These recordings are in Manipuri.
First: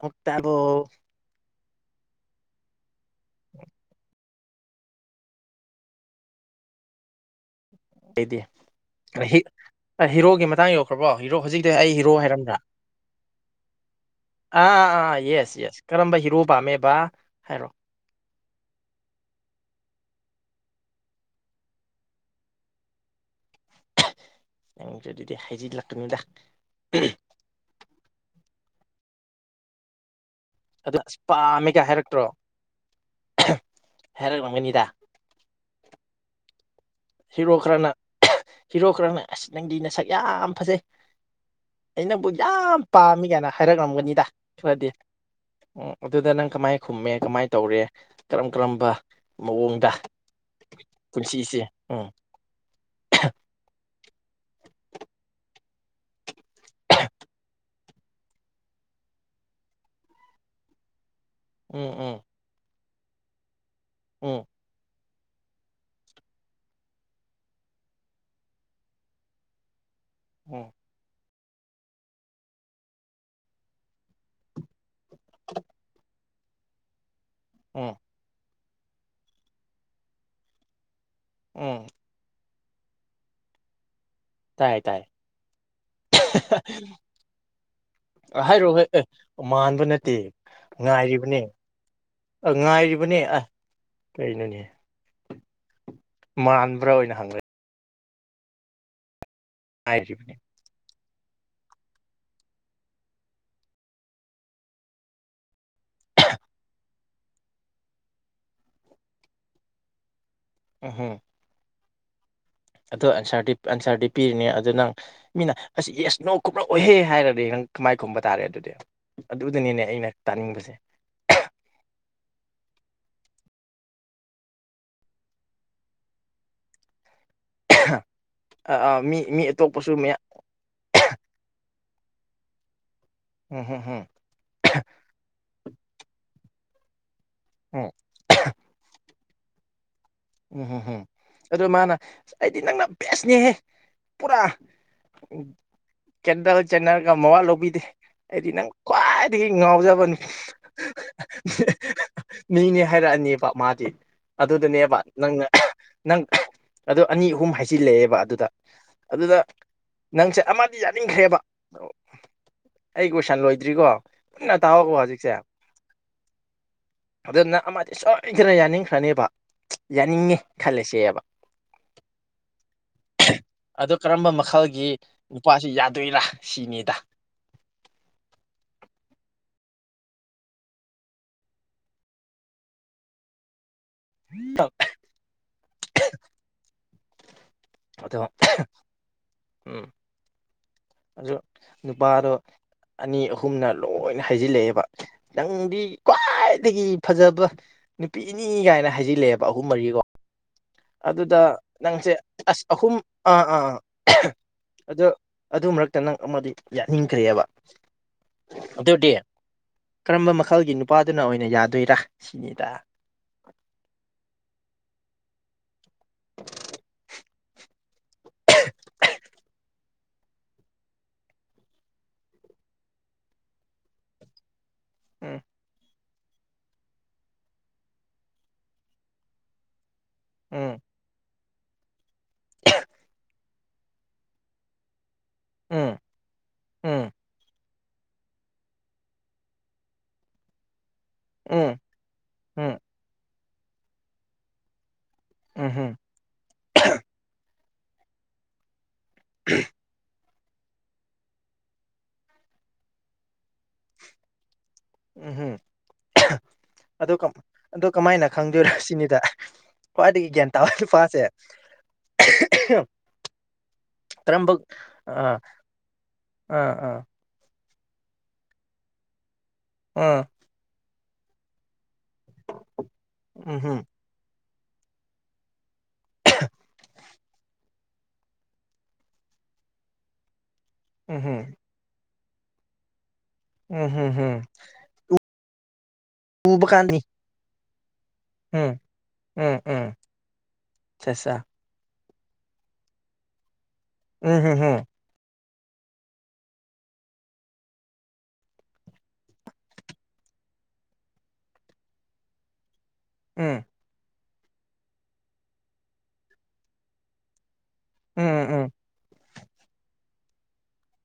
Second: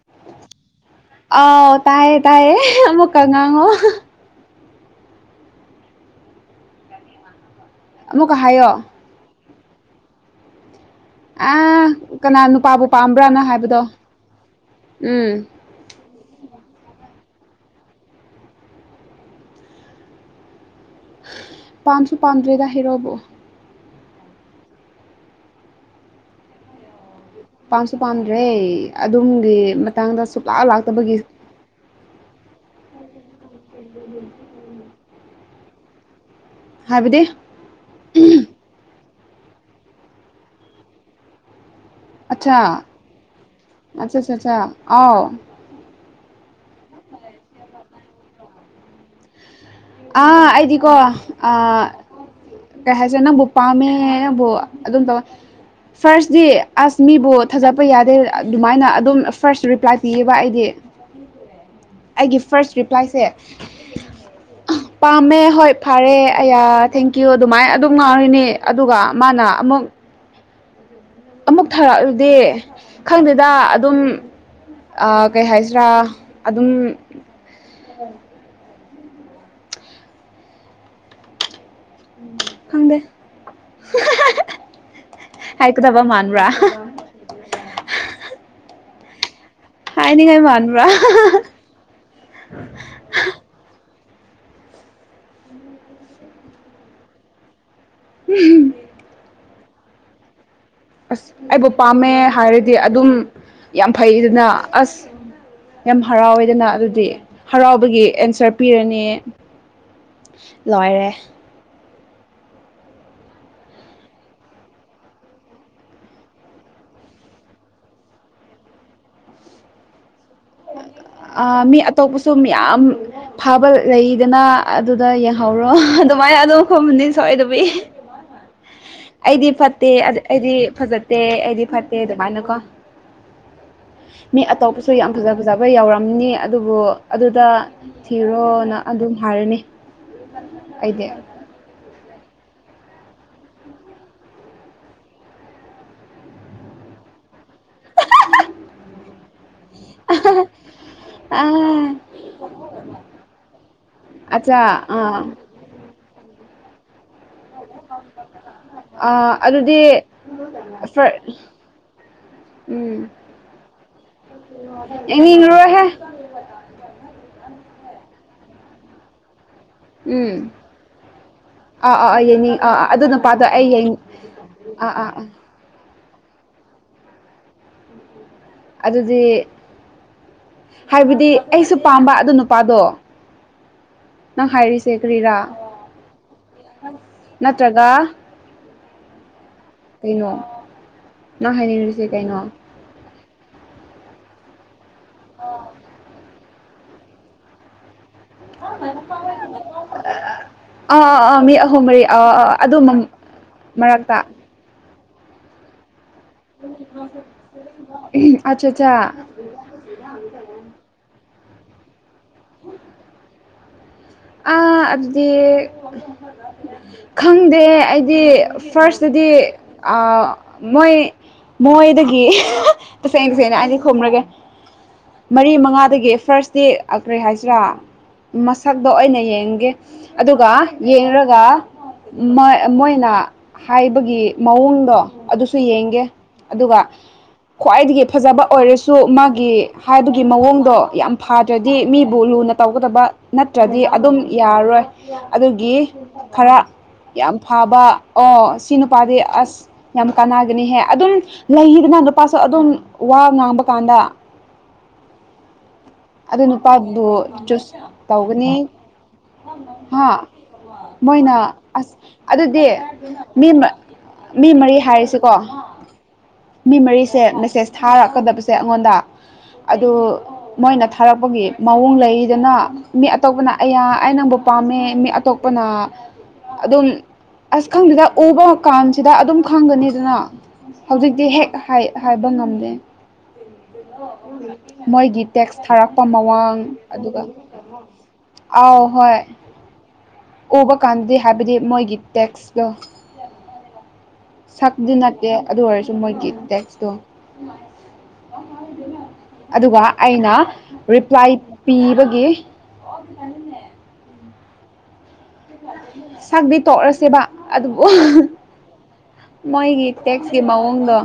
ꯑꯣꯛꯇ ꯑꯕꯣ ꯑꯧ ꯇꯥꯌꯦ ꯇꯥꯌꯦ ꯃꯨꯛꯀꯉꯥꯡꯉꯣ꯫ ꯑꯩꯗꯤ ꯑꯃꯨꯛꯀ ꯍꯥꯏꯌꯣ꯫ ꯍꯤꯔꯣꯒꯤ ꯃꯇꯥꯡ ꯌꯣ ꯈꯕꯣ ꯍꯤꯔꯣ ꯍꯧꯖꯤꯛꯇꯤ ꯑꯥ ꯑꯩ ꯍꯤꯔꯣ ꯀꯅꯥ ꯍꯥꯏꯔꯝꯗ꯭ꯔꯥ ꯅꯨꯄꯥꯕꯨ ꯄꯥꯝꯕ꯭ꯔꯥꯅ ꯍꯥꯏꯕꯗꯣ ꯑꯥ ꯑꯥ ꯑꯥ ꯎꯝ ꯌꯦꯁ ꯌꯦꯁ꯫ ꯀꯔꯝꯕ ꯌꯦꯉꯣ ꯄꯥꯝꯃꯦꯕ ꯍꯥꯏꯔꯣ꯫ ꯄꯥꯝꯁꯨ ꯄꯥꯝꯗ꯭ꯔꯦꯗ ꯍꯦꯔꯣꯕꯨ꯫ ꯑꯗꯨꯗꯤꯍ ꯍꯥꯏꯖꯤ ꯂꯥꯛꯇꯃꯤꯗꯥꯛ ꯄꯥꯝꯁꯨ ꯄꯥꯝꯗ꯭ꯔꯦ ꯑꯗꯨꯝꯒꯤ ꯇꯥꯡꯒ ꯁꯨꯛꯂꯥ ꯑꯗꯨ ꯑꯁ ꯄꯥꯝꯃꯦꯒ ꯍꯥꯏꯔꯛꯇ꯭ꯔꯣ ꯍꯥꯏꯔꯛꯂꯝꯒꯅꯤꯗ ꯍꯥꯏꯕꯗꯤ ꯍꯤꯔꯣ ꯈꯔꯅ ꯍꯤꯔꯣ ꯈꯔꯅ ꯑꯁ ꯅꯪꯒꯤ ꯅꯁꯛ ꯌꯥꯝ ꯐꯖꯩ꯫ ꯑꯩꯅꯕꯨ ꯑꯠꯆꯥ ꯌꯥꯝ ꯄꯥꯝꯃꯤ ꯀꯥꯏꯅ ꯑꯠꯆꯥ ꯍꯥꯏꯔꯛꯂꯝꯒꯅꯤꯗ ꯑꯠꯆꯥ ꯑꯠꯆꯥ ꯈꯔꯗꯤ ꯑꯥꯎ ꯑꯣ ꯑꯗꯨꯗ ꯅꯪ ꯀꯃꯥꯏ ꯈꯨꯝꯃꯦ ꯀꯃꯥꯏꯅ ꯇꯧꯔꯦ ꯀꯔꯝ ꯀꯔꯝꯕ ꯃꯑꯣꯡꯗ ꯑꯥ ꯑꯩꯗꯤꯀꯣ ꯑ ꯄꯨꯟꯁꯤꯁꯦ ꯎꯝ ꯀꯩꯥ ꯍꯥꯥꯏꯁꯦꯅ ꯕꯨꯄꯥꯝ ꯑꯗꯨꯝ ꯇꯧꯌꯦ ꯐꯥꯔꯁꯇꯤ ꯑꯁ ꯃꯤꯕꯨ ꯊꯥꯖꯠꯄ ꯌꯥꯗꯦ ꯑꯗꯨꯃꯥꯏꯅ ꯑꯗꯨꯝ ꯐꯥꯔꯁ ꯔꯤꯄ꯭ꯂꯥꯏ ꯄꯤꯌꯦꯕ ꯑꯩꯗꯤ [inaudible] ꯎꯝ ꯎꯝ ꯑꯩꯒꯤ ꯐꯥꯔꯁ ꯔꯤꯄ꯭ꯂꯥꯏꯁꯦ ꯎꯝ ꯄꯥꯝꯃꯦ ꯍꯣꯏ ꯐꯔꯦ ꯑꯌꯥ ꯊꯦꯡꯀ꯭ꯌꯨ ꯑꯗꯨꯃꯥꯏꯅ ꯑꯗꯨꯝ ꯉꯥꯎꯔꯤꯅꯤ ꯑꯗꯨꯒ ꯃꯥꯅ ꯑꯃꯨꯛ ꯎꯝ ꯑꯃꯨꯛ ꯊꯥꯔꯛꯂꯗꯤ ꯈꯪꯗꯦꯗ ꯑꯗꯨꯝ ꯀꯩ ꯍꯥꯏꯁꯤꯔꯥ ꯑꯗꯨꯝ ꯎꯝ ꯑꯣ ꯍꯪꯗꯦ ꯇꯥꯏ ꯇꯥꯏ ꯍꯥꯏꯀꯗꯕ ꯃꯥꯥꯟꯕ꯭ꯔꯥ ꯍꯥꯏꯔꯛꯑꯣ ꯑꯦ ꯃꯥꯟꯕ ꯅꯠꯇꯦ ꯍꯥꯏꯅꯤꯡꯉꯥꯏ ꯃꯥꯟꯕ꯭ꯔꯥ ꯉꯥꯏꯔꯤꯕꯅꯦ ꯑ ꯉꯥꯏꯔꯤꯕꯅꯦ ꯑꯁ ꯀꯩꯅꯣꯅꯦ ꯃꯥꯟꯕ꯭ꯔꯥ ꯑꯣꯏꯅ ꯍꯪꯕ ꯎꯝ ꯍꯥꯏꯖꯕꯅꯦ ꯑꯁ ꯑꯩꯕꯨ ꯄꯥꯝꯃꯦ ꯍꯥꯏꯔꯗꯤ ꯑꯗꯨꯝ ꯌꯥꯝ ꯐꯩꯗꯅ ꯑꯁ ꯌꯥꯝ ꯍꯔꯥꯎꯋꯦꯗꯅ ꯑꯗꯨꯗꯤ ꯍꯔꯥꯎꯕꯒꯤ ꯑꯦꯟꯁꯔ ꯄꯤꯔꯅꯤ ꯂꯣꯏꯔꯦ ꯑꯗꯨꯗꯤ ꯑꯟꯁꯔꯗꯤ ꯄꯤꯔꯤꯅꯦ ꯑꯗꯨ ꯅꯪ ꯃꯤꯅ ꯑꯁꯤ ꯌꯦꯁ ꯅꯣ ꯀꯨꯞꯂꯛꯑꯣꯍꯦ ꯍꯥꯏꯔꯗꯤ ꯅꯪ ꯀꯃꯥꯏ ꯈꯨꯝꯕ ꯇꯥꯔꯦ ꯑꯗꯨꯗꯤ ꯑꯗꯨꯗꯅꯦ ꯑꯩꯅ ꯉꯥꯏꯍꯥꯛ ꯇꯥꯅꯤꯡꯕꯁꯦ ꯃꯤ ꯑꯇꯣꯞꯄꯁꯨ ꯃꯌꯥꯝ ꯐꯥꯕ ꯂꯩꯗꯅ ꯑꯗꯨꯗ ꯌꯦꯡꯍꯧꯔꯣ ꯑꯗꯨꯃꯥꯏꯅ ꯑꯗꯨꯝ ꯈꯣꯝꯃꯥꯅꯤ ꯁꯣꯏ ꯑꯗꯨꯕꯤ ꯑꯥ ꯑꯥ ꯃꯤ ꯃꯤ ꯑꯩꯗꯤ ꯐꯠꯇꯦ ꯑꯇꯣꯞꯄꯁꯨ ꯃꯌꯥꯝ ꯑꯩꯗꯤ ꯐꯖꯇꯦ ꯑꯩꯗꯤ ꯐꯠꯇꯦ ꯑꯗꯨꯃꯥꯏꯅ ꯀꯣ ꯎꯝ ꯍꯝ ꯃꯤ ꯑꯇꯣꯞꯄꯁꯨ ꯌꯥꯝ ꯐꯖ ꯐꯖꯕ ꯌꯧꯔꯝꯅꯤ ꯑꯗꯨꯕꯨ ꯑꯗꯨꯗ ꯎꯝ ꯊꯤꯔꯣꯅ ꯑꯗꯨꯝ ꯍꯥꯏꯔꯅꯤ ꯎꯝ ꯎꯝ ꯎꯝ ꯑꯩꯗꯤ ꯑꯗꯨ ꯃꯥꯅ ꯑꯩꯗꯤ ꯅꯪꯅ ꯕꯦꯁꯅꯦꯍꯦ ꯄꯨꯔꯥ ꯆꯦꯟꯅꯔ ꯆꯟꯅꯔꯒ ꯃꯋꯥ ꯂꯧꯕꯤꯗꯦ ꯑꯩꯗꯤ ꯅꯪ ꯈ꯭ꯋꯥꯏꯗꯒꯤ ꯉꯥꯎꯖꯕꯅꯤ ꯑ ꯃꯤꯅꯦ ꯍꯥꯏꯔꯛ ꯑꯅꯦꯕ ꯃꯥꯗꯤ ꯑꯠꯆꯥ ꯑꯗꯨꯗꯅꯦꯕ ꯑꯥ ꯅꯪꯅ ꯅꯪ ꯑꯣ ꯑꯅꯤ ꯑꯍꯨꯝ ꯍꯥꯏ ꯁꯤ ꯂꯩꯌꯦꯕ ꯑꯗꯨꯗ ꯑꯥ ꯑꯗꯨꯗ ꯑꯗꯨꯗꯤ ꯅꯪꯁꯦ ꯑꯃꯗꯤ ꯐꯔ ꯌꯥꯅꯤꯡꯈ꯭ꯔꯦꯕ ꯎꯝ ꯑꯩ ꯀꯣꯏꯁꯟ ꯂꯣꯏꯗ꯭ꯔꯤꯀꯣ ꯄꯨꯟꯅ ꯇꯥꯎꯑꯣꯀꯣ ꯍꯧꯖꯤꯛꯁꯦ ꯌꯦꯡꯅꯤꯡꯉꯔꯣꯏꯍꯦ ꯑꯗꯨ ꯅꯪ ꯑꯃꯗꯤ ꯁꯣꯏꯗꯅ ꯌꯥꯅꯤꯡꯈ꯭ꯔꯅꯦꯕ ꯎꯝ ꯌꯥꯅꯤꯡꯉꯦ ꯈꯜꯂꯁꯦꯕ ꯑꯥ ꯑꯥ ꯑꯥ ꯌꯦꯡꯅꯤꯡ ꯑꯥ ꯑꯥ ꯑꯗꯨ ꯅꯨꯄꯥꯗꯣ ꯑꯩ ꯑꯗꯣ ꯀꯔꯝꯕ ꯃꯈꯜꯒꯤ ꯑꯥ ꯑꯥ ꯑꯥ ꯅꯨꯄꯥꯁꯤ ꯌꯥꯗꯣꯏꯔꯥ ꯁꯤꯅꯤꯗ ꯑꯗꯨꯗꯤ ꯍꯥꯏꯕꯗꯤ ꯑꯩꯁꯨ ꯄꯥꯝꯕ ꯑꯗꯨ ꯅꯨꯄꯥꯗꯣ ꯅꯪ ꯍꯥꯏꯔꯤꯁꯦ ꯀ꯭ꯔꯤꯔꯥ ꯅꯠꯇ꯭ꯔꯒ ꯑꯗꯣ ꯎꯝ ꯀꯩꯅꯣ ꯑꯗꯨ ꯅꯪ ꯍꯥꯏꯅꯤꯡꯉꯤꯁꯦ ꯅꯨꯄꯥꯗꯣ ꯀꯩꯅꯣ ꯑꯅꯤ ꯑꯍꯨꯝꯅ ꯂꯣꯏꯅ ꯍꯥꯏꯖꯤꯜꯂꯛꯑꯦꯕ ꯅꯪꯗꯤ ꯈ꯭ꯋꯥꯏꯗꯒꯤ ꯐꯖꯕ ꯅꯨꯄꯤꯅꯤ ꯀꯥꯏꯅ ꯍꯥꯏꯖꯤꯜꯂꯦꯕ ꯑꯍꯨꯝ ꯃꯔꯤꯀꯣ ꯑꯥ ꯑꯥ ꯑꯗꯨꯗ ꯑꯥ ꯃꯤ ꯑꯍꯨꯝ ꯃꯔꯤ ꯅꯪꯁꯦ ꯑꯥ ꯑꯥ ꯑꯁ ꯑꯗꯨ ꯑꯍꯨꯝ ꯑꯥ ꯑꯥ ꯃꯔꯛꯇ ꯑꯗꯣ ꯑꯗꯨ ꯃꯔꯛꯇ ꯅꯪ ꯑꯃꯗꯤ ꯌꯥꯅꯤꯡꯈ꯭ꯔꯦꯕ ꯑꯠꯆꯥ ꯑꯠꯆꯥ ꯑꯗꯨꯗꯤ ꯀꯔꯝꯕ ꯃꯈꯜꯒꯤ ꯅꯨꯄꯥꯗꯨꯅ ꯑꯣꯏꯅ ꯌꯥꯗꯣꯏꯔꯥ ꯁꯤꯅꯤꯗ ꯑ ꯑꯗꯨꯗꯤ ꯈꯪꯗꯦ ꯑꯩꯗꯤ ꯐꯥꯔꯁꯇꯗꯤ ꯑꯥ ꯃꯣꯏ ꯃꯣꯏꯗꯒꯤ ꯇꯁꯦꯡ ꯇꯁꯦꯡꯅ ꯑꯅꯤ ꯈꯨꯝꯔꯒꯦ ꯎꯝ ꯃꯔꯤ ꯃꯉꯥꯗꯒꯤ ꯐꯥꯔꯁꯇꯤ ꯀꯔꯤ ꯍꯥꯏꯁꯤꯔꯥ ꯃꯁꯛꯇꯣ ꯑꯣꯏꯅ ꯌꯦꯡꯒꯦ ꯑꯗꯨꯒ ꯎꯝ ꯌꯦꯡꯔꯒ ꯃꯣꯏꯅ ꯍꯥꯏꯕꯒꯤ ꯃꯑꯣꯡꯗꯣ ꯑꯗꯨꯁꯨ ꯎꯝ ꯌꯦꯡꯒꯦ ꯑꯗꯨꯒ ꯎꯝ ꯈ꯭ꯋꯥꯏꯗꯒꯤ ꯐꯖꯕ ꯑꯣꯏꯔꯁꯨ ꯃꯥꯒꯤ ꯍꯥꯏꯕꯒꯤ ꯃꯑꯣꯡꯗꯣ ꯌꯥꯝ ꯐꯥꯗ꯭ꯔꯗꯤ ꯎꯝ ꯃꯤꯕꯨ ꯂꯨꯅ ꯎꯝ ꯇꯧꯒꯗꯕ ꯅꯠꯇ꯭ꯔꯗꯤ ꯑꯗꯨꯝ ꯌꯥꯔꯔꯣꯏ ꯑꯗꯨꯒꯤ ꯎꯝꯍꯨꯝ ꯈꯔ ꯌꯥꯝ ꯐꯕ ꯑꯣ ꯁꯤ ꯅꯨꯄꯥꯗꯤ ꯑꯁ ꯌꯥꯝ ꯀꯥꯟꯅꯒꯅꯤꯍꯦ ꯑꯗꯨꯝ ꯂꯩꯌꯦꯗꯅ ꯅꯨꯄꯥꯁꯨ ꯑꯗꯨꯝ ꯋꯥ ꯉꯥꯡꯕ ꯀꯥꯟꯗ ꯎꯝ ꯍꯝ ꯑꯗꯨ ꯅꯨꯄꯥꯕꯨ ꯆꯨꯁ ꯑꯗꯨ ꯀꯃꯥꯏꯅ ꯇꯧꯒꯅꯤ ꯈꯪꯗꯣꯏꯔ ꯁꯤꯅꯤꯗ ꯍꯥ ꯈ꯭ꯋꯥꯏꯗꯒꯤ ꯒ꯭ꯌꯥꯟ ꯇꯥꯕ ꯅꯨꯄꯥꯁꯦ ꯃꯣꯏꯅ ꯑꯁ ꯑꯗꯨꯗꯤ ꯃꯤ ꯃꯤ ꯀꯔꯝꯕ ꯃꯔꯤ ꯍꯥꯏꯔꯤꯁꯤꯀꯣ ꯑꯥ ꯑꯥ ꯃꯤ ꯑꯥ ꯃꯔꯤꯁꯦ ꯃꯦꯁꯦꯁ ꯊꯥꯔꯛꯀꯗꯕꯁꯦ ꯑꯩꯉꯣꯟꯗ ꯑꯗꯨ ꯑꯥ ꯃꯣꯏꯅ ꯊꯥꯔꯛꯄꯒꯤ ꯃꯑꯣꯡ ꯂꯩ ꯂꯩꯗꯅ ꯃꯤ ꯑꯇꯣꯞꯄꯅ ꯎꯝꯍꯨꯝ ꯑꯌꯥ ꯑꯩ ꯅꯪꯕꯨ ꯄꯥꯝꯃꯦ ꯃꯤ ꯑꯇꯣꯞꯄꯅ ꯑꯗꯨꯝ ꯑꯁ ꯈꯪꯗꯦꯗ ꯎꯕ ꯀꯥꯟꯁꯤꯗ ꯑꯗꯨꯝ ꯈꯪꯒꯅꯤꯗꯅ ꯍꯧꯖꯤꯛꯇꯤ ꯎꯝꯍꯨꯝ ꯍꯦꯛ ꯍꯥꯏ ꯍꯥꯏꯕ ꯉꯝꯗꯦ ꯎꯝꯍꯨꯝꯍꯨꯝ ꯃꯣꯏꯒꯤ ꯇꯦꯛꯁ ꯊꯥꯔꯛꯄ ꯃꯋꯥꯡ ꯎꯕ ꯀꯥꯟꯅꯤ ꯑꯗꯨꯒ ꯎꯝ ꯑꯥꯎ ꯍꯣꯏ ꯎꯝ ꯎꯝ ꯎꯕ ꯀꯥꯟꯗꯗꯤ ꯁꯦꯁꯥ ꯍꯥꯏꯕꯗꯤ ꯃꯣꯏꯒꯤ ꯇꯦꯛꯁ ꯗꯣ ꯎꯝꯍꯨꯝꯍꯨꯝ ꯁꯛꯗꯤ ꯅꯠ ꯇꯦ ꯑꯗꯨ ꯑꯣꯏꯔꯁꯨ ꯃꯣꯏꯒꯤ ꯇꯦꯛꯁꯇꯣ ꯑꯗꯨꯒ ꯑꯩꯅ ꯔꯤꯄ꯭ꯂꯥꯏ ꯄꯤꯕꯒꯤ ꯎꯝ ꯁꯛꯗꯤ ꯇꯣꯛꯔꯁꯦꯕ ꯑꯗꯨꯕꯨ ꯎꯝ ꯎꯝ ꯃꯣꯏꯒꯤ ꯇꯦꯛꯁꯀꯤ ꯃꯑꯣꯡꯗꯣ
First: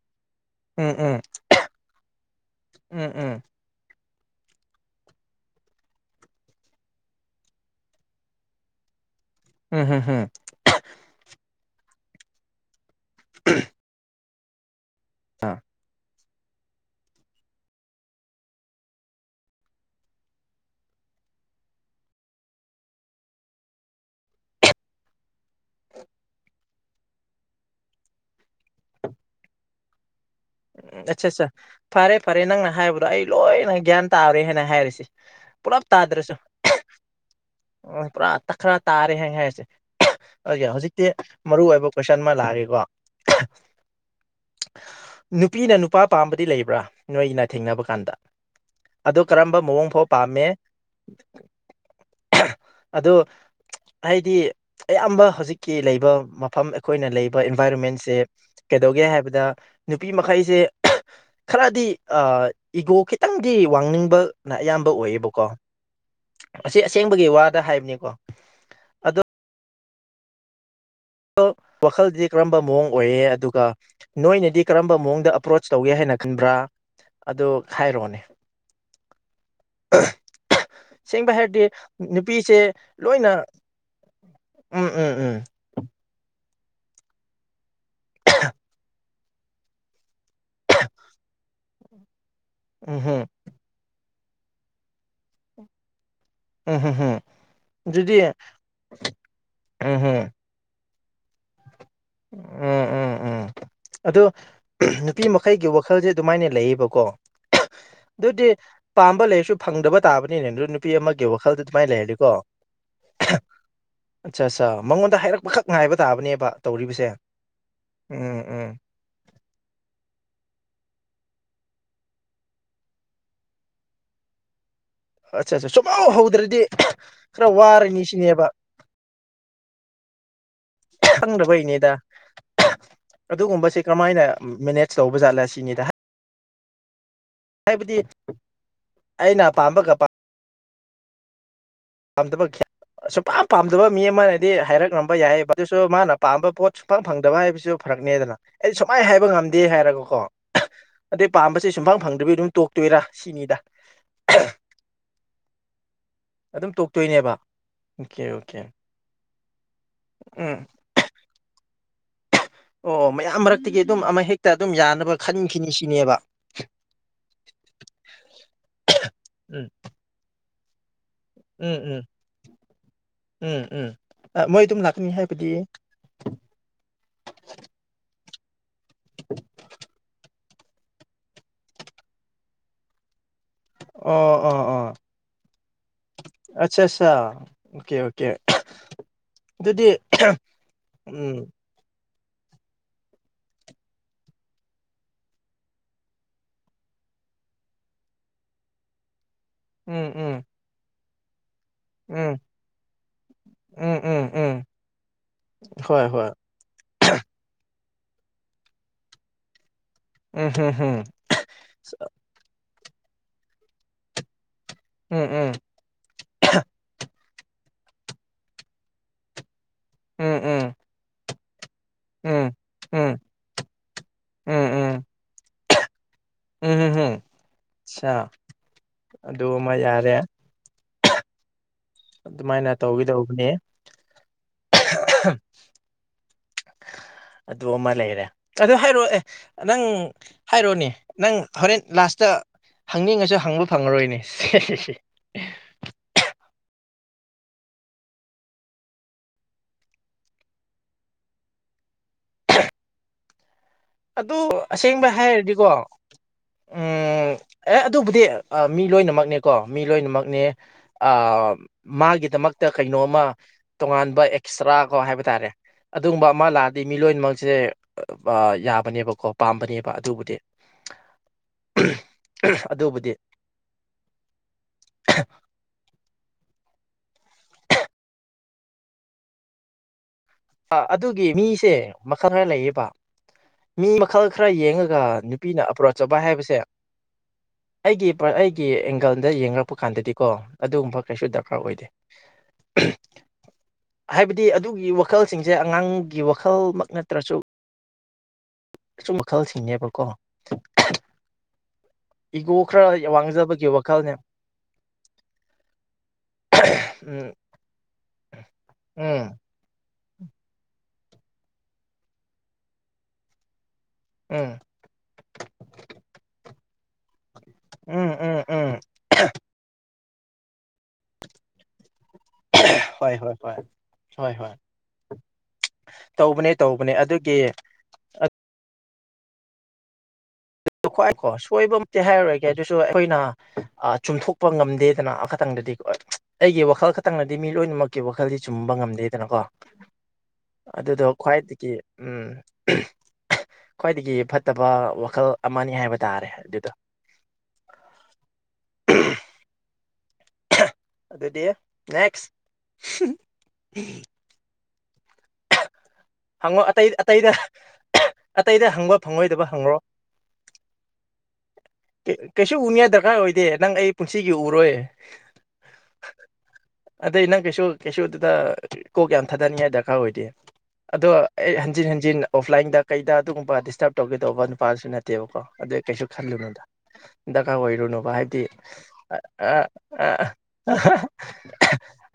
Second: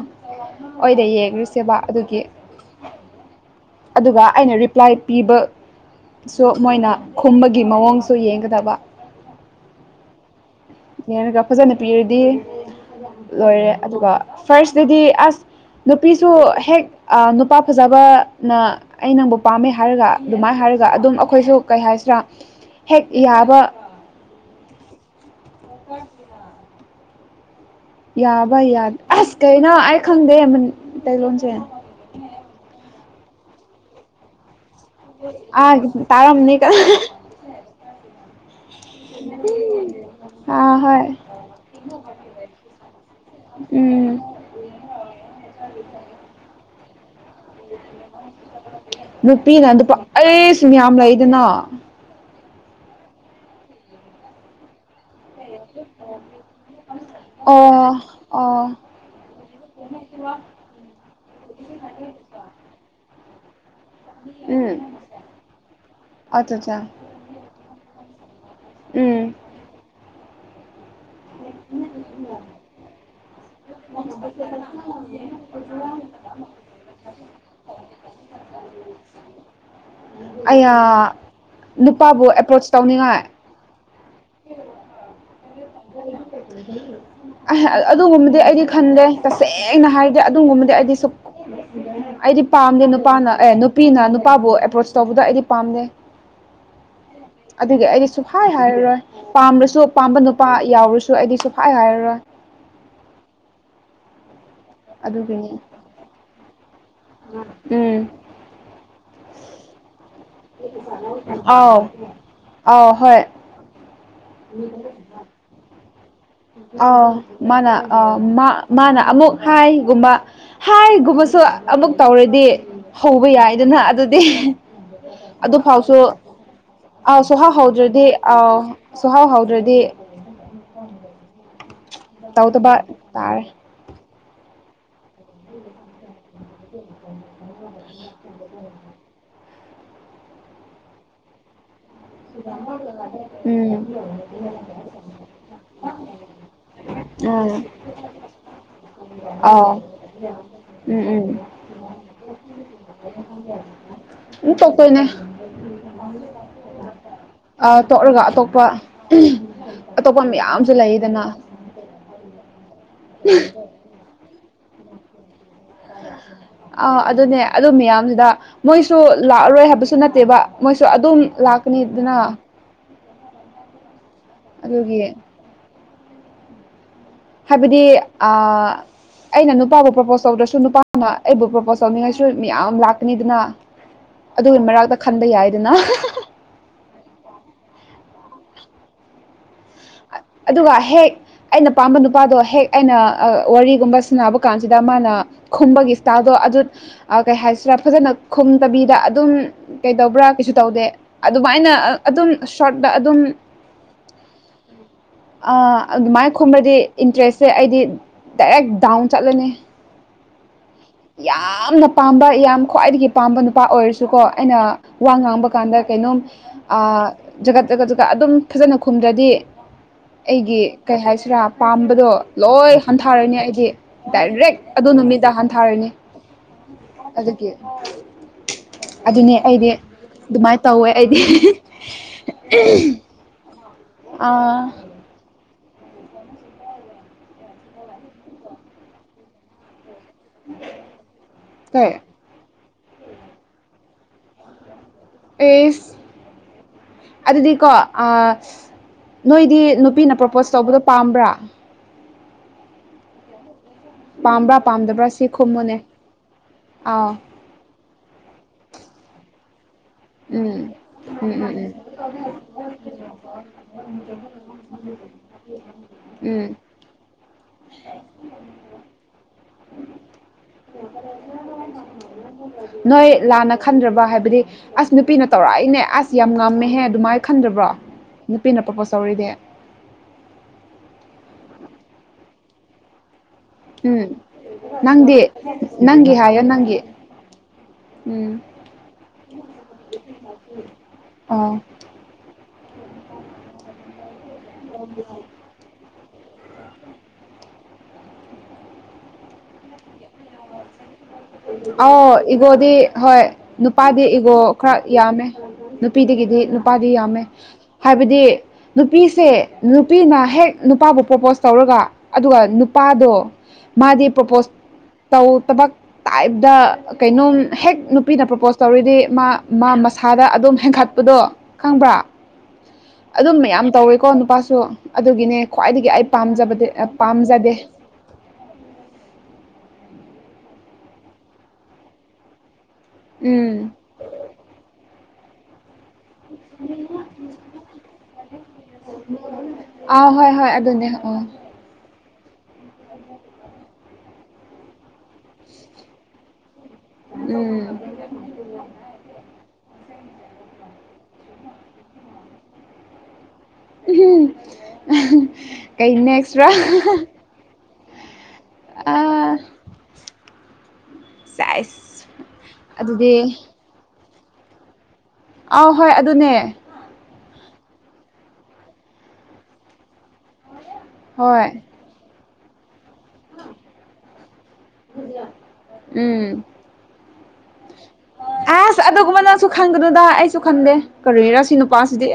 ꯎꯝ ꯑꯣꯏꯗ ꯎꯝ ꯌꯦꯡꯔꯁꯦꯕ ꯑꯗꯨꯒꯤ ꯎꯝ ꯎꯝ ꯑꯗꯨꯒ ꯑꯩꯅ ꯔꯤꯄ꯭ꯂꯥꯏ ꯄꯤꯕꯁꯨ ꯃꯣꯏꯅ ꯈꯨꯝꯕꯒꯤ ꯃꯑꯣꯡꯁꯨ ꯌꯦꯡꯒꯗꯕ ꯎꯝ ꯍꯝ ꯍꯝ ꯌꯦꯔꯒ ꯐꯖꯅ ꯄꯤꯔꯗꯤ ꯂꯣꯏꯔꯦ ꯑꯗꯨꯒ ꯐꯥꯔꯁꯇꯗꯤ ꯑꯁ ꯅꯨꯄꯤꯁꯨ ꯍꯦꯛ ꯅꯨꯄꯥ ꯐꯖꯕꯅ ꯑꯩ ꯅꯪꯕꯨ ꯄꯥꯝꯃꯦ ꯍꯥꯏꯔꯒ ꯑꯗꯨꯃꯥꯏꯅ ꯍꯥꯏꯔꯒ ꯑꯗꯨꯝ ꯑꯈꯣꯏꯁꯨ ꯀꯩ ꯍꯥꯏꯁꯤꯔꯥ ꯍꯦꯛ ꯌꯥꯕ [unintelligible] ꯌꯥꯕ ꯌꯥꯗ ꯑꯁ ꯀꯩꯅꯣ ꯑꯩ ꯈꯪꯗꯦ ꯎꯝ ꯑꯠꯆꯥ ꯑꯠꯆꯥ ꯇꯩꯂꯣꯟꯁꯦ ꯐꯔꯦ ꯐꯔꯦ ꯅꯪꯅ ꯍꯥꯏꯕꯗꯣ ꯑꯩ ꯂꯣꯏꯅ ꯒ꯭ꯌꯥꯟ ꯇꯥꯔꯦ ꯍꯥꯏꯅ ꯍꯥꯏꯔꯁꯤ ꯑꯥꯏ ꯇꯥꯔꯝꯅꯤꯗ ꯑꯣ ꯄꯨꯔꯥ ꯇꯛꯈꯔ ꯇꯥꯔꯦ ꯍꯥꯏ ꯍꯥꯏꯁꯦ ꯑꯣꯀꯦ ꯑꯥ ꯍꯧꯖꯤꯛꯇꯤ ꯍꯣꯏ ꯃꯔꯨ ꯑꯣꯏꯕ ꯀꯣꯏꯁꯟ ꯑꯃ ꯂꯥꯛꯑꯒꯦꯀꯣ ꯎꯝ ꯅꯨꯄꯤꯅ ꯅꯨꯄꯥ ꯄꯥꯝꯕꯗꯤ ꯂꯩꯕ꯭ꯔꯥ ꯅꯣꯏꯅ ꯊꯦꯡꯅꯕ ꯀꯥꯟꯗ ꯑꯗꯣ ꯀꯔꯝꯕ ꯅꯨꯄꯤꯅ ꯅꯨꯄꯥ ꯃꯑꯣꯡꯐꯥꯎ ꯄꯥꯝꯃꯦ ꯑꯩꯁꯨ ꯃꯌꯥꯝ ꯂꯩꯗꯅ ꯑꯗꯣ ꯍꯥꯏꯗꯤ ꯑꯌꯥꯝꯕ ꯍꯧꯖꯤꯛꯀꯤ ꯂꯩꯕ ꯃꯐꯝ ꯑꯩꯈꯣꯏꯅ ꯂꯩꯕ ꯑꯣ ꯑꯦꯟꯚꯥꯏꯔꯣꯟꯃꯦꯟꯁꯦ ꯑꯣ ꯀꯩꯗꯧꯒꯦ ꯍꯥꯏꯕꯗ ꯅꯨꯄꯤ ꯃꯈꯩꯁꯦ ꯈꯔꯗꯤ ꯏꯒꯣ ꯈꯤꯇꯪꯗꯤ ꯋꯥꯡꯅꯤꯡ ꯕꯅ ꯑꯌꯥꯝꯕ ꯎꯝ ꯑꯣꯏꯌꯦꯕꯀꯣ ꯑꯠꯆꯥ ꯑꯁꯤ ꯑꯁꯦꯡꯕꯒꯤ ꯋꯥꯗ ꯍꯥꯏꯕꯅꯤꯀꯣ ꯑꯗꯣ ꯎꯝ ꯋꯥꯈꯜꯗꯗꯤ ꯀꯔꯝꯕ ꯃꯑꯣꯡ ꯑꯣꯏꯌꯦ ꯑꯗꯨꯒ ꯅꯣꯏꯅꯗꯤ ꯀꯔꯝꯕ ꯃꯑꯣꯡꯗ ꯑꯦꯄ꯭ꯔꯣꯆ ꯇꯧꯒꯦ ꯍꯥꯏꯅ ꯈꯟꯕ꯭ꯔꯥ ꯑꯗꯨ ꯍꯥꯏꯔꯣꯅꯦ ꯑꯌꯥ ꯁꯦꯡꯕ ꯍꯥꯏꯔꯗꯤ ꯅꯨꯄꯥꯕꯨ ꯅꯨꯄꯤꯁꯦ ꯑꯦꯄ꯭ꯔꯣꯆ ꯇꯧꯅꯤꯡꯉꯥꯏ ꯂꯣꯏꯅ ꯎꯝ ꯎꯝ ꯎꯝ [unintelligible] ꯑ ꯑꯗꯨꯒꯨꯝꯕꯗꯤ ꯑꯩꯗꯤ ꯈꯟꯗꯦ ꯇꯁꯦꯡꯅ ꯍꯥꯏꯗꯤ ꯑꯗꯨꯒꯨꯝꯕꯗꯤ ꯑꯩꯗꯤ ꯁꯨꯛ ꯑꯩꯗꯤ ꯄꯥꯝꯗꯦ ꯎꯝ ꯍꯝ ꯅꯨꯄꯥꯅ ꯑꯦ ꯅꯨꯄꯤꯅ ꯅꯨꯄꯥꯕꯨ ꯑꯦꯄ꯭ꯔꯣꯆ ꯇꯧꯕꯗꯣ ꯑꯩꯗꯤ ꯄꯥꯝꯗꯦ ꯎꯝ ꯍꯝ ꯍꯝ ꯑꯗꯨꯒꯤ ꯑꯩꯗꯤ ꯑꯗꯨꯗꯤ ꯁꯨꯛꯍꯥꯏ ꯍꯥꯏꯔꯔꯣꯏ ꯄꯥꯝ꯭ꯔꯁꯨ ꯎꯝ ꯄꯥꯝꯕ ꯍꯝ ꯅꯨ ꯄꯥ ꯌꯥꯎꯔꯁꯨ ꯑꯩꯗꯤ ꯁꯨꯐꯥꯏ ꯍꯥꯏꯔꯔꯣꯏ ꯎꯝ ꯎꯝ ꯎꯝ ꯑꯗꯣ ꯅꯨꯄꯤ ꯑꯗꯨꯒꯤꯅꯤ ꯃꯈꯩꯒꯤ ꯋꯥꯈꯜꯁꯦ ꯑꯗꯨꯃꯥꯏꯅ ꯂꯩꯌꯦꯕꯀꯣ ꯎꯝ ꯑꯗꯨꯗꯤ ꯄꯥꯝꯕ ꯂꯩꯔꯁꯨ ꯐꯪꯗꯕ ꯇꯥꯕꯅꯤꯅꯦ ꯑꯗꯨ ꯅꯨꯄꯤ ꯑꯃꯒꯤ ꯋꯥꯈꯜꯗ ꯑꯗꯨꯃꯥꯏꯅ ꯂꯩꯔꯗꯤꯀꯣ ꯑ ꯍꯣꯏ ꯑꯠꯆꯥ ꯑꯠꯆꯥ ꯃꯉꯣꯟꯗ ꯍꯥꯏꯔꯛꯄꯈꯛ ꯉꯥꯏꯕ ꯇꯥꯕꯅꯦꯕ ꯑ ꯇꯧꯔꯤꯕꯁꯦ ꯃꯥꯅ ꯑ ꯎꯝ ꯃꯥ ꯎꯝ ꯃꯥꯅ ꯑꯃꯨꯛ ꯍꯥꯏꯒꯨꯝꯕ ꯍꯥꯏꯒꯨꯝꯕꯁꯨ ꯑꯃꯨꯛ ꯇꯧꯔꯗꯤ ꯍꯧꯕ ꯌꯥꯏꯗꯅ ꯑꯗꯨꯗꯤ ꯑꯠꯆꯥ ꯑꯠꯆꯥ ꯑꯗꯨꯐꯥꯎꯁꯨ ꯁꯨꯡꯍꯧ ꯍꯧꯗ꯭ꯔꯗꯤ ꯑ ꯈꯔ ꯁꯨꯍꯧ ꯋꯥꯔꯅꯤ ꯍꯧꯗ꯭ꯔꯗꯤ ꯁꯤꯅꯦꯕ ꯑꯧ ꯁꯨꯍꯧ ꯍꯥꯎꯗ꯭ꯔꯗꯤ ꯈꯪꯗꯕꯩꯅꯤꯗ ꯇꯧꯗꯕꯥ ꯇꯥꯔꯦ ꯑꯗꯨꯒꯨꯝꯕꯁꯦ ꯀꯔꯝꯍꯥꯏꯅ ꯃꯦꯅꯦꯖ ꯇꯧꯕꯖꯥꯠꯂ ꯁꯤꯅꯤꯗ ꯍꯥꯏꯕꯗꯤ ꯑꯩꯅ ꯄꯥꯝꯕꯒ [unintelligible] ꯁꯨꯄꯥꯝ ꯎꯝ ꯄꯥꯝꯗꯕ ꯃꯤ ꯑꯃꯅꯗꯤ ꯍꯥꯏꯔꯛꯂꯝꯕ ꯌꯥꯏꯌꯦꯕ ꯑꯗꯨꯁꯨ ꯃꯥꯅ ꯄꯥꯝꯕ ꯄꯣꯠ ꯁꯨꯡꯐꯥꯡ ꯐꯪꯗꯕ ꯎꯝ ꯍꯥꯏꯕꯁꯤꯁꯨ ꯐꯔꯛꯅꯦꯗꯅ ꯑꯩꯗꯤ ꯁꯨꯃꯥꯏꯅ ꯍꯥꯏꯕ ꯉꯝꯗꯦ ꯑꯥꯎ ꯍꯥꯏꯔꯒꯀꯣ ꯎꯝ ꯎꯝ ꯑꯗꯩ ꯄꯥꯝꯕꯁꯦ ꯁꯨꯡꯐꯪ ꯐꯪꯗꯕꯤ ꯑꯗꯨꯝ ꯇꯣꯛꯇꯣꯏꯔꯥ ꯁꯤꯅꯤꯗ ꯎꯝ ꯇꯣꯛꯇꯣꯏꯅꯦ ꯑꯗꯨꯝ ꯇꯣꯛꯇꯣꯏꯅꯦꯕ ꯇꯣꯛꯔꯒ ꯑꯣꯀꯦ ꯑꯣꯀꯦ ꯑꯇꯣꯞꯄ ꯑꯇꯣꯞꯄ ꯎꯝ ꯃꯌꯥꯝꯁꯨ ꯂꯩꯗꯅ ꯑꯣ ꯃꯌꯥꯝ ꯃꯔꯛꯇꯒꯤ ꯑꯗꯨꯝ ꯑꯃ ꯍꯦꯛꯇ ꯑꯗꯨꯝ ꯌꯥꯅꯕ ꯈꯟꯈꯤꯅꯤ ꯁꯤꯅꯤ ꯑꯥ ꯑꯗꯨꯅꯦ ꯑꯗꯨ ꯃꯌꯥꯝꯗꯨꯗ ꯃꯣꯏꯁꯨ ꯎꯝ ꯂꯥꯛꯑꯔꯣꯏ ꯍꯥꯏꯕꯁꯨ ꯅꯠ ꯇꯦꯕ ꯃꯣꯏꯁꯨ ꯑꯗꯨꯝ ꯎꯝ ꯂꯥꯛꯀꯅꯤꯗꯅ ꯎꯝ ꯎꯝ ꯎꯝ ꯃꯣꯏ ꯑꯗꯨꯝ ꯂꯥꯛꯀꯅꯤ ꯑꯗꯨꯒꯤ ꯍꯥꯏꯕꯗꯤ ꯍꯥꯏꯕꯗꯤ ꯑ ꯑꯩꯅ ꯅꯨꯄꯥꯕꯨ ꯄ꯭ꯔꯄꯣꯁ ꯇꯧꯗ꯭ꯔꯁꯨ ꯅꯨꯄꯥ ꯅ ꯑꯩꯕꯨ ꯄ꯭ꯔꯣꯄꯣꯖ ꯇꯧꯅꯤꯉꯥꯏꯁꯨ ꯃꯌꯥꯝ ꯂꯥꯛꯀꯅꯤꯗꯅ ꯑꯣ ꯑꯗꯨꯏ ꯃꯔꯛꯇ ꯈꯟꯕ ꯌꯥꯏꯗꯅ ꯑꯆꯥ ꯑꯆꯥ ꯆꯥ ꯑꯣꯀꯦ ꯑꯣꯀꯦ ꯑꯗꯨꯗꯤ ꯑꯗꯨꯒ ꯍꯦꯛ ꯎꯝ ꯑꯩꯅ ꯄꯥꯝꯕ ꯅꯨꯄꯥꯗꯣ ꯍꯦꯛ ꯑꯩꯅ ꯋꯥꯔꯤꯒꯨꯝꯕ ꯁꯟꯅꯕ ꯀꯥꯟꯁꯤꯗ ꯃꯥꯅ ꯈꯨꯝꯕꯒꯤ ꯏꯁꯇꯥꯏꯜꯗꯣ ꯑꯗꯨ ꯀꯩ ꯍꯥꯏꯁꯤꯔꯥ ꯐꯖꯅ ꯈꯨꯝꯗꯕꯤꯗ ꯑꯗꯨꯝ ꯎꯝ ꯀꯩꯗꯧꯕ꯭ꯔꯥ ꯎꯝ ꯀꯩꯁꯨꯇꯧꯗꯦ ꯑꯗꯨꯃꯥꯏꯅ ꯑꯗꯨꯝ ꯎꯝ ꯁꯣꯔꯠꯇ ꯑꯗꯨꯝ ꯎꯝ ꯎꯝ ꯎꯝ ꯍꯣꯏ ꯍꯣꯏ ꯑꯗꯨꯃꯥꯏꯅ ꯈꯨꯝꯔꯗꯤ ꯏꯟꯇꯔꯦꯁꯁꯦ ꯑꯩꯗꯤ ꯗꯥꯏꯔꯦꯛ ꯗꯥꯎꯟ ꯆꯠꯂꯅꯤ ꯎꯝ ꯎꯝ ꯎꯝ ꯌꯥꯝꯅ ꯄꯥꯝꯕ ꯌꯥꯝ ꯈ꯭ꯋꯥꯏꯗꯒꯤ ꯄꯥꯝꯕ ꯅꯨꯄꯥ ꯑꯣꯏꯔꯁꯨꯀꯣ ꯑꯩꯅ ꯋꯥ ꯎꯝ ꯉꯥꯡꯕ ꯎꯝ ꯀꯥꯟꯗ ꯀꯩꯅꯣꯝ ꯖꯒꯠ ꯖꯒꯠ ꯖꯒꯥꯠ ꯑꯗꯨꯝ ꯐꯖꯅ ꯈꯨꯝꯗ꯭ꯔꯗꯤ ꯎꯝ ꯑꯩꯒꯤ ꯎꯝ ꯀꯩ ꯍꯥꯏꯁꯤꯔꯥ ꯄꯥꯝꯕꯗꯣ ꯎꯝ ꯂꯣꯏ ꯎꯝ ꯍꯟꯊꯔꯅꯤ ꯑꯩꯗꯤ ꯎꯝ ꯗꯥꯏꯔꯦꯛ ꯑꯗꯨ ꯎꯝ ꯎꯝ ꯅꯨꯃꯤꯠꯇ ꯍꯟꯊꯔꯅꯤ ꯍꯝ ꯍꯝ ꯑꯗꯨꯒꯤ ꯑꯠꯁꯥ ꯑꯗꯨꯅꯦ ꯑꯗꯨ ꯑꯩꯗꯤ ꯑꯃ ꯌꯥꯔꯦ ꯑꯗꯨꯃꯥꯏꯅ ꯇꯧꯋꯦ ꯑꯩꯗꯤ ꯑꯗꯨꯃꯥꯏꯅ ꯇꯧꯒ ꯇꯧꯕꯅꯦ ꯑꯥ ꯑꯗꯨ ꯑꯃ ꯂꯩꯔꯦ ꯑꯗꯨ ꯍꯥꯏꯔꯛꯑꯣ ꯑꯦ ꯅꯪ ꯍꯥꯏꯔꯛꯣꯅꯦ ꯅꯪ ꯍꯣꯔꯦꯟ ꯀꯩ ꯂꯥꯁꯇ ꯍꯪꯅꯤꯡꯉꯁꯨ ꯍꯪꯕ ꯐꯪꯉꯔꯣꯏꯅꯦ ꯑꯦꯁ ꯑꯗꯨꯗꯤꯀꯣ ꯑ ꯅꯣꯏꯗꯤ ꯅꯨꯄꯤꯅ ꯄ꯭ꯔꯣꯄꯣꯁ ꯇꯧꯕꯗꯣ ꯄꯥꯝꯕ꯭ꯔꯥ ꯑꯗꯨ ꯄꯥꯝꯕ꯭ꯔꯥ ꯑꯁꯦꯡꯕ ꯄꯥꯝꯗꯕ꯭ꯔꯥ ꯁꯤ ꯍꯥꯏꯔꯗꯤꯀꯣ ꯈꯨꯝꯃꯨꯅꯦ ꯎ ꯑꯥꯎ ꯑꯦ ꯑꯗꯨꯕꯨꯗꯤ ꯃꯤ ꯂꯣꯏꯅꯃꯛꯅꯦꯀꯣ ꯃꯤ ꯂꯣꯏꯅꯃꯛꯅꯦ ꯎꯝ ꯑ ꯎꯝ ꯎꯝ ꯎꯝ ꯃꯥꯒꯤꯗꯃꯛꯇ ꯀꯩꯅꯣꯝꯃ ꯇꯣꯉꯥꯟꯕ ꯑꯦꯛꯁꯇ꯭ꯔꯥꯒꯣ ꯍꯥꯏꯕ ꯇꯥꯔꯦ ꯑꯗꯨꯒꯨꯝꯕ ꯑꯃ ꯎꯝ ꯂꯥꯛꯑꯗꯤ ꯃꯤꯂꯣꯏꯃꯛꯁꯦ ꯕꯀꯣ ꯄꯥꯝꯕꯅꯦꯕ ꯑꯗꯨꯕꯨꯗꯤ ꯑꯗꯨꯕꯨꯗꯤ ꯅꯣꯏ ꯂꯥꯟꯅ ꯈꯟꯗ꯭ꯔꯕ ꯍꯥꯏꯕꯗꯤ ꯑꯁ ꯅꯨꯄꯤꯅ ꯇꯧꯔꯛꯏꯅꯦ ꯑꯁ ꯌꯥꯝ ꯉꯝꯃꯦꯍꯦ ꯑꯗꯨꯃꯥꯏꯅ ꯈꯟꯗꯕ꯭ꯔꯣ ꯅꯨꯄꯤꯅ ꯄꯄꯣꯁ ꯇꯧꯔꯛꯔꯤꯗꯤ ꯑ ꯑꯗꯨꯒꯤ ꯃꯤꯁꯦ ꯃꯈꯜ ꯈꯔ ꯂꯩꯌꯦꯕ ꯃꯤ ꯎꯝ ꯃꯈꯜ ꯈꯔ ꯌꯦꯡꯉꯒ ꯅꯪꯗꯤ ꯅꯨꯄꯤꯅ ꯑꯄ꯭ꯔꯣꯆ ꯅꯪꯒꯤ ꯇꯧꯕ ꯍꯥꯏꯌꯣ ꯍꯥꯏꯕꯁꯦ ꯅꯪꯒꯤ ꯑꯩꯒꯤ ꯎꯝ ꯑꯩꯒꯤ ꯑꯦꯡꯒꯜꯗ ꯌꯦꯡꯂꯡꯛꯄ ꯀꯥꯟꯗꯗꯤꯀꯣ ꯑꯗꯨꯒꯨꯝꯕ ꯀꯩꯁꯨ ꯑꯣ ꯗꯔꯀꯥꯔ ꯑꯣꯏꯗꯦ [unintelligible] ꯍꯥꯏꯕꯗꯤ ꯑꯗꯨꯒꯤ ꯋꯥꯈꯜꯁꯤꯡꯁꯦ ꯑꯉꯥꯡꯒꯤ ꯋꯥꯈꯜꯃꯛ ꯅꯠꯇ꯭ꯔꯁꯨ ꯁꯨꯝ ꯃꯈꯜꯁꯤꯡꯅꯦꯕꯀꯣ ꯑꯥꯎ ꯏꯒꯣꯗꯤ ꯍꯣꯏ ꯋꯥꯡꯖꯕꯒꯤ ꯅꯨꯄꯥꯗꯤ ꯋꯥꯈꯜꯅꯦ ꯏꯒꯣ ꯈꯔ ꯌꯥꯝꯃꯦ ꯅꯨꯄꯤꯗꯒꯤꯗꯤ ꯅꯨꯄꯥꯗꯤ ꯌꯥꯝꯃꯦ ꯎꯝ ꯍꯥꯏꯕꯗꯤ ꯅꯨꯄꯤꯁꯦ ꯎꯝ ꯅꯨꯄꯤꯅ ꯍꯦꯛ ꯅꯨꯄꯥꯕꯨ ꯄ꯭ꯔꯣꯄꯣꯁ ꯇꯧꯔꯒ ꯑꯗꯨꯒ ꯅꯨꯄꯥꯗꯣ ꯃꯥꯗꯤ ꯎꯝ ꯄ꯭ꯔꯣꯄꯣꯁ ꯇꯧ ꯇꯕ ꯇꯥꯏꯞꯇ ꯀꯩꯅꯣꯝ ꯍꯦꯛ ꯎꯝ ꯅꯨꯄꯤꯅ ꯎꯝ ꯄ꯭ꯔꯣꯄꯣꯁ ꯎꯝ ꯇꯧꯔꯤꯗꯤ ꯃꯥ ꯃꯥ ꯃꯁꯥꯗ ꯑꯗꯨꯝ ꯍꯦꯟꯒꯠꯄꯗꯣ ꯈꯪꯕ꯭ꯔ ꯍꯣꯏ ꯍꯣꯏ ꯑꯗꯨꯝ ꯍꯣꯏ ꯃꯌꯥꯝ ꯇꯧꯋꯦꯀꯣ ꯍꯣꯏ ꯍꯣꯏ ꯅꯨꯄꯥꯁꯨ ꯑꯗꯨꯒꯤꯅꯦ ꯈ꯭ꯋꯥꯏꯗꯒꯤ ꯑꯩ ꯇꯧꯕꯅꯦ ꯄꯥꯝꯖꯕꯗꯤ ꯇꯧꯕꯅꯦ ꯑꯗꯨꯒꯤ ꯄꯥꯝꯖꯗꯦ ꯈꯏꯣ ꯁꯣꯏꯕ ꯑꯝꯇꯤ ꯍꯥꯏꯔꯔꯒꯦ ꯑꯗꯨꯁꯨ ꯑꯩꯈꯣꯏꯅ ꯎꯝ ꯆꯨꯝꯊꯣꯛ ꯀꯞꯄ ꯉꯝꯗꯦꯗꯅ ꯑꯃ ꯈꯛꯇꯪꯗꯗꯤ ꯑꯩꯒꯤ ꯋꯥꯈꯜ ꯈꯛꯇꯪꯅꯗꯤ ꯃꯤ ꯂꯣꯏꯅꯃꯛꯀꯤ ꯋꯥꯈꯜꯗꯤ ꯆꯨꯝꯕ ꯉꯝꯗꯦꯗꯅꯀꯣ ꯑꯥ ꯍꯣꯏ ꯍꯣꯏ ꯑꯗꯨꯅꯦ ꯑꯗꯨꯗꯣ ꯑꯥ ꯈ꯭ꯋꯥꯏꯗꯒꯤ ꯎꯝ ꯈ꯭ꯋꯥꯏꯗꯒꯤ ꯐꯠꯇꯕ ꯋꯥꯈꯜ ꯑꯃꯅꯤ ꯍꯥꯏꯕ ꯇꯥꯔꯦ ꯑꯗꯨꯗꯣ ꯎꯝ ꯑꯗꯨꯗꯤ ꯅꯦꯛꯁ ꯎꯝ ꯀꯩ ꯅ ꯍꯪꯉꯣ ꯑꯇꯩ ꯑꯇꯩꯗ ꯑꯇꯩꯗ ꯑ ꯍꯪꯕ ꯐꯪꯪꯂꯣꯏꯗꯕ ꯍꯪꯉꯣ ꯁꯥꯏꯁ ꯀꯩꯁꯨ ꯎꯅꯤꯉꯥꯏ ꯑꯗꯨꯗꯤ ꯗꯔꯀꯥꯔ ꯑꯣꯏꯗꯦ ꯅꯪ ꯑꯩ ꯄꯨꯟꯁꯤꯒꯤ ꯎꯔꯣꯏ ꯑꯥꯎ ꯍꯣꯏ ꯑꯗꯨꯅꯦ ꯑꯗꯩ ꯅꯪ ꯀꯩꯁꯨ ꯀꯩꯁꯨ ꯑꯗꯨꯗ ꯀꯣꯛ ꯌꯥꯝ ꯊꯥꯗꯅꯤꯡꯉꯥꯏ ꯗꯔꯀꯥꯔ ꯑꯣꯏꯗꯦ ꯑꯗꯣ ꯍꯣꯏ ꯑꯩ ꯍꯟꯖꯤꯟ ꯍꯟꯖꯤꯟ ꯑꯣꯐꯂꯥꯏꯟꯗ ꯀꯩꯗ ꯑꯗꯨꯒꯨꯝꯕ ꯗꯤꯁꯇꯔꯕ ꯇꯧꯒꯦ ꯇꯧꯕ ꯅꯨꯄꯥꯗꯨꯁꯨ ꯅꯠꯇꯦꯕꯀꯣ ꯑꯗꯨ ꯀꯩꯁꯨ ꯎꯝ ꯈꯜꯂꯨꯅꯨꯗ ꯗ ꯀꯥ ꯑꯣꯏꯔꯨꯅꯣ ꯍꯥꯏꯗꯤ ꯑꯁ ꯑꯗꯨꯒꯨꯝꯕ ꯅꯪꯁꯨ ꯈꯟꯒꯅꯨꯗ ꯑꯩꯁꯨ ꯈꯟꯗꯦ ꯀꯔꯤꯔꯥ ꯁꯤ ꯅꯨꯄꯥꯁꯤꯗꯤ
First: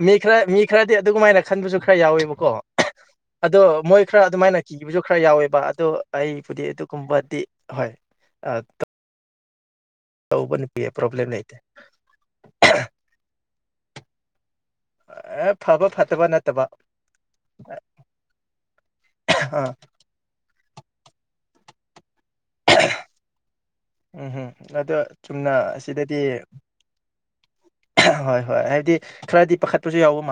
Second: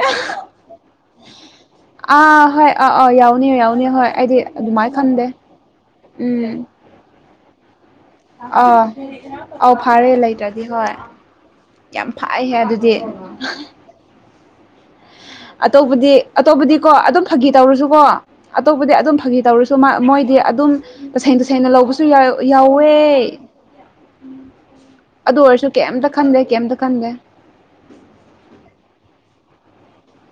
ꯈꯔꯗꯤ ꯑꯗꯨꯃꯥꯏꯅ ꯈꯟꯕꯁꯨ ꯈꯔ ꯌꯥꯎꯋꯤ ꯑ ꯍꯣꯏ ꯑ ꯑꯣ ꯌꯥꯎ ꯑꯗꯣ ꯃꯣꯏ ꯈꯔ ꯑꯗꯨꯃꯥꯏꯅ ꯀꯤꯕꯁꯨ ꯈꯔ ꯌꯥꯎꯋꯦꯕ ꯑꯗꯣ ꯑꯩꯕꯨꯗꯤ ꯎꯝ ꯑꯗꯨꯒꯨꯝꯕꯗꯤ ꯍꯣꯏ ꯑ, ꯑꯥ ꯑꯥꯎ ꯐꯔꯦ ꯇꯧꯕ ꯂꯩꯇ꯭ꯔꯗꯤ ꯍꯣꯏ ꯅꯨꯄꯤ ꯄ꯭ꯔꯣꯕ꯭ꯂꯦꯝ ꯂꯩꯇꯦ ꯌꯥꯝ ꯐꯩꯍꯦ ꯑꯗꯨꯗꯤ ꯑ, ꯐꯕ ꯑꯇꯣꯞꯄꯗꯤ ꯐꯠꯇꯕ ꯅꯠꯇꯕ ꯑꯇꯣꯞꯄꯗꯤꯀꯣ ꯑꯗꯨꯝ ꯐꯥꯒꯤ ꯇꯧꯔꯁꯨꯀꯣ ꯑꯇꯣꯞꯄꯗꯤ ꯑꯗꯨꯝ ꯐꯥꯒꯤ ꯑ ꯇꯧꯔꯁꯨ ꯃꯣꯏꯗꯤ ꯑꯗꯨꯝ ꯇꯁꯦꯡ ꯇꯁꯦꯡꯅ ꯂꯧꯕꯁꯨ ꯌꯥꯎ ꯌꯥꯎꯋꯦ ꯎꯝ ꯑꯗꯣ ꯑꯗꯨ ꯑꯣꯏꯔꯁꯨ ꯆꯨꯝꯅ ꯀꯩꯝꯇ ꯑꯁꯤꯗꯗꯤ ꯈꯟꯗꯦ ꯀꯦꯝꯗ ꯈꯟꯗꯦ ꯍꯣꯏ ꯍꯣꯏ ꯍꯥꯏꯕꯗꯤ ꯈꯔꯗꯤ ꯄꯥꯈꯠꯄꯁꯨ ꯌꯥꯎꯕ ꯃꯥꯜꯂꯦ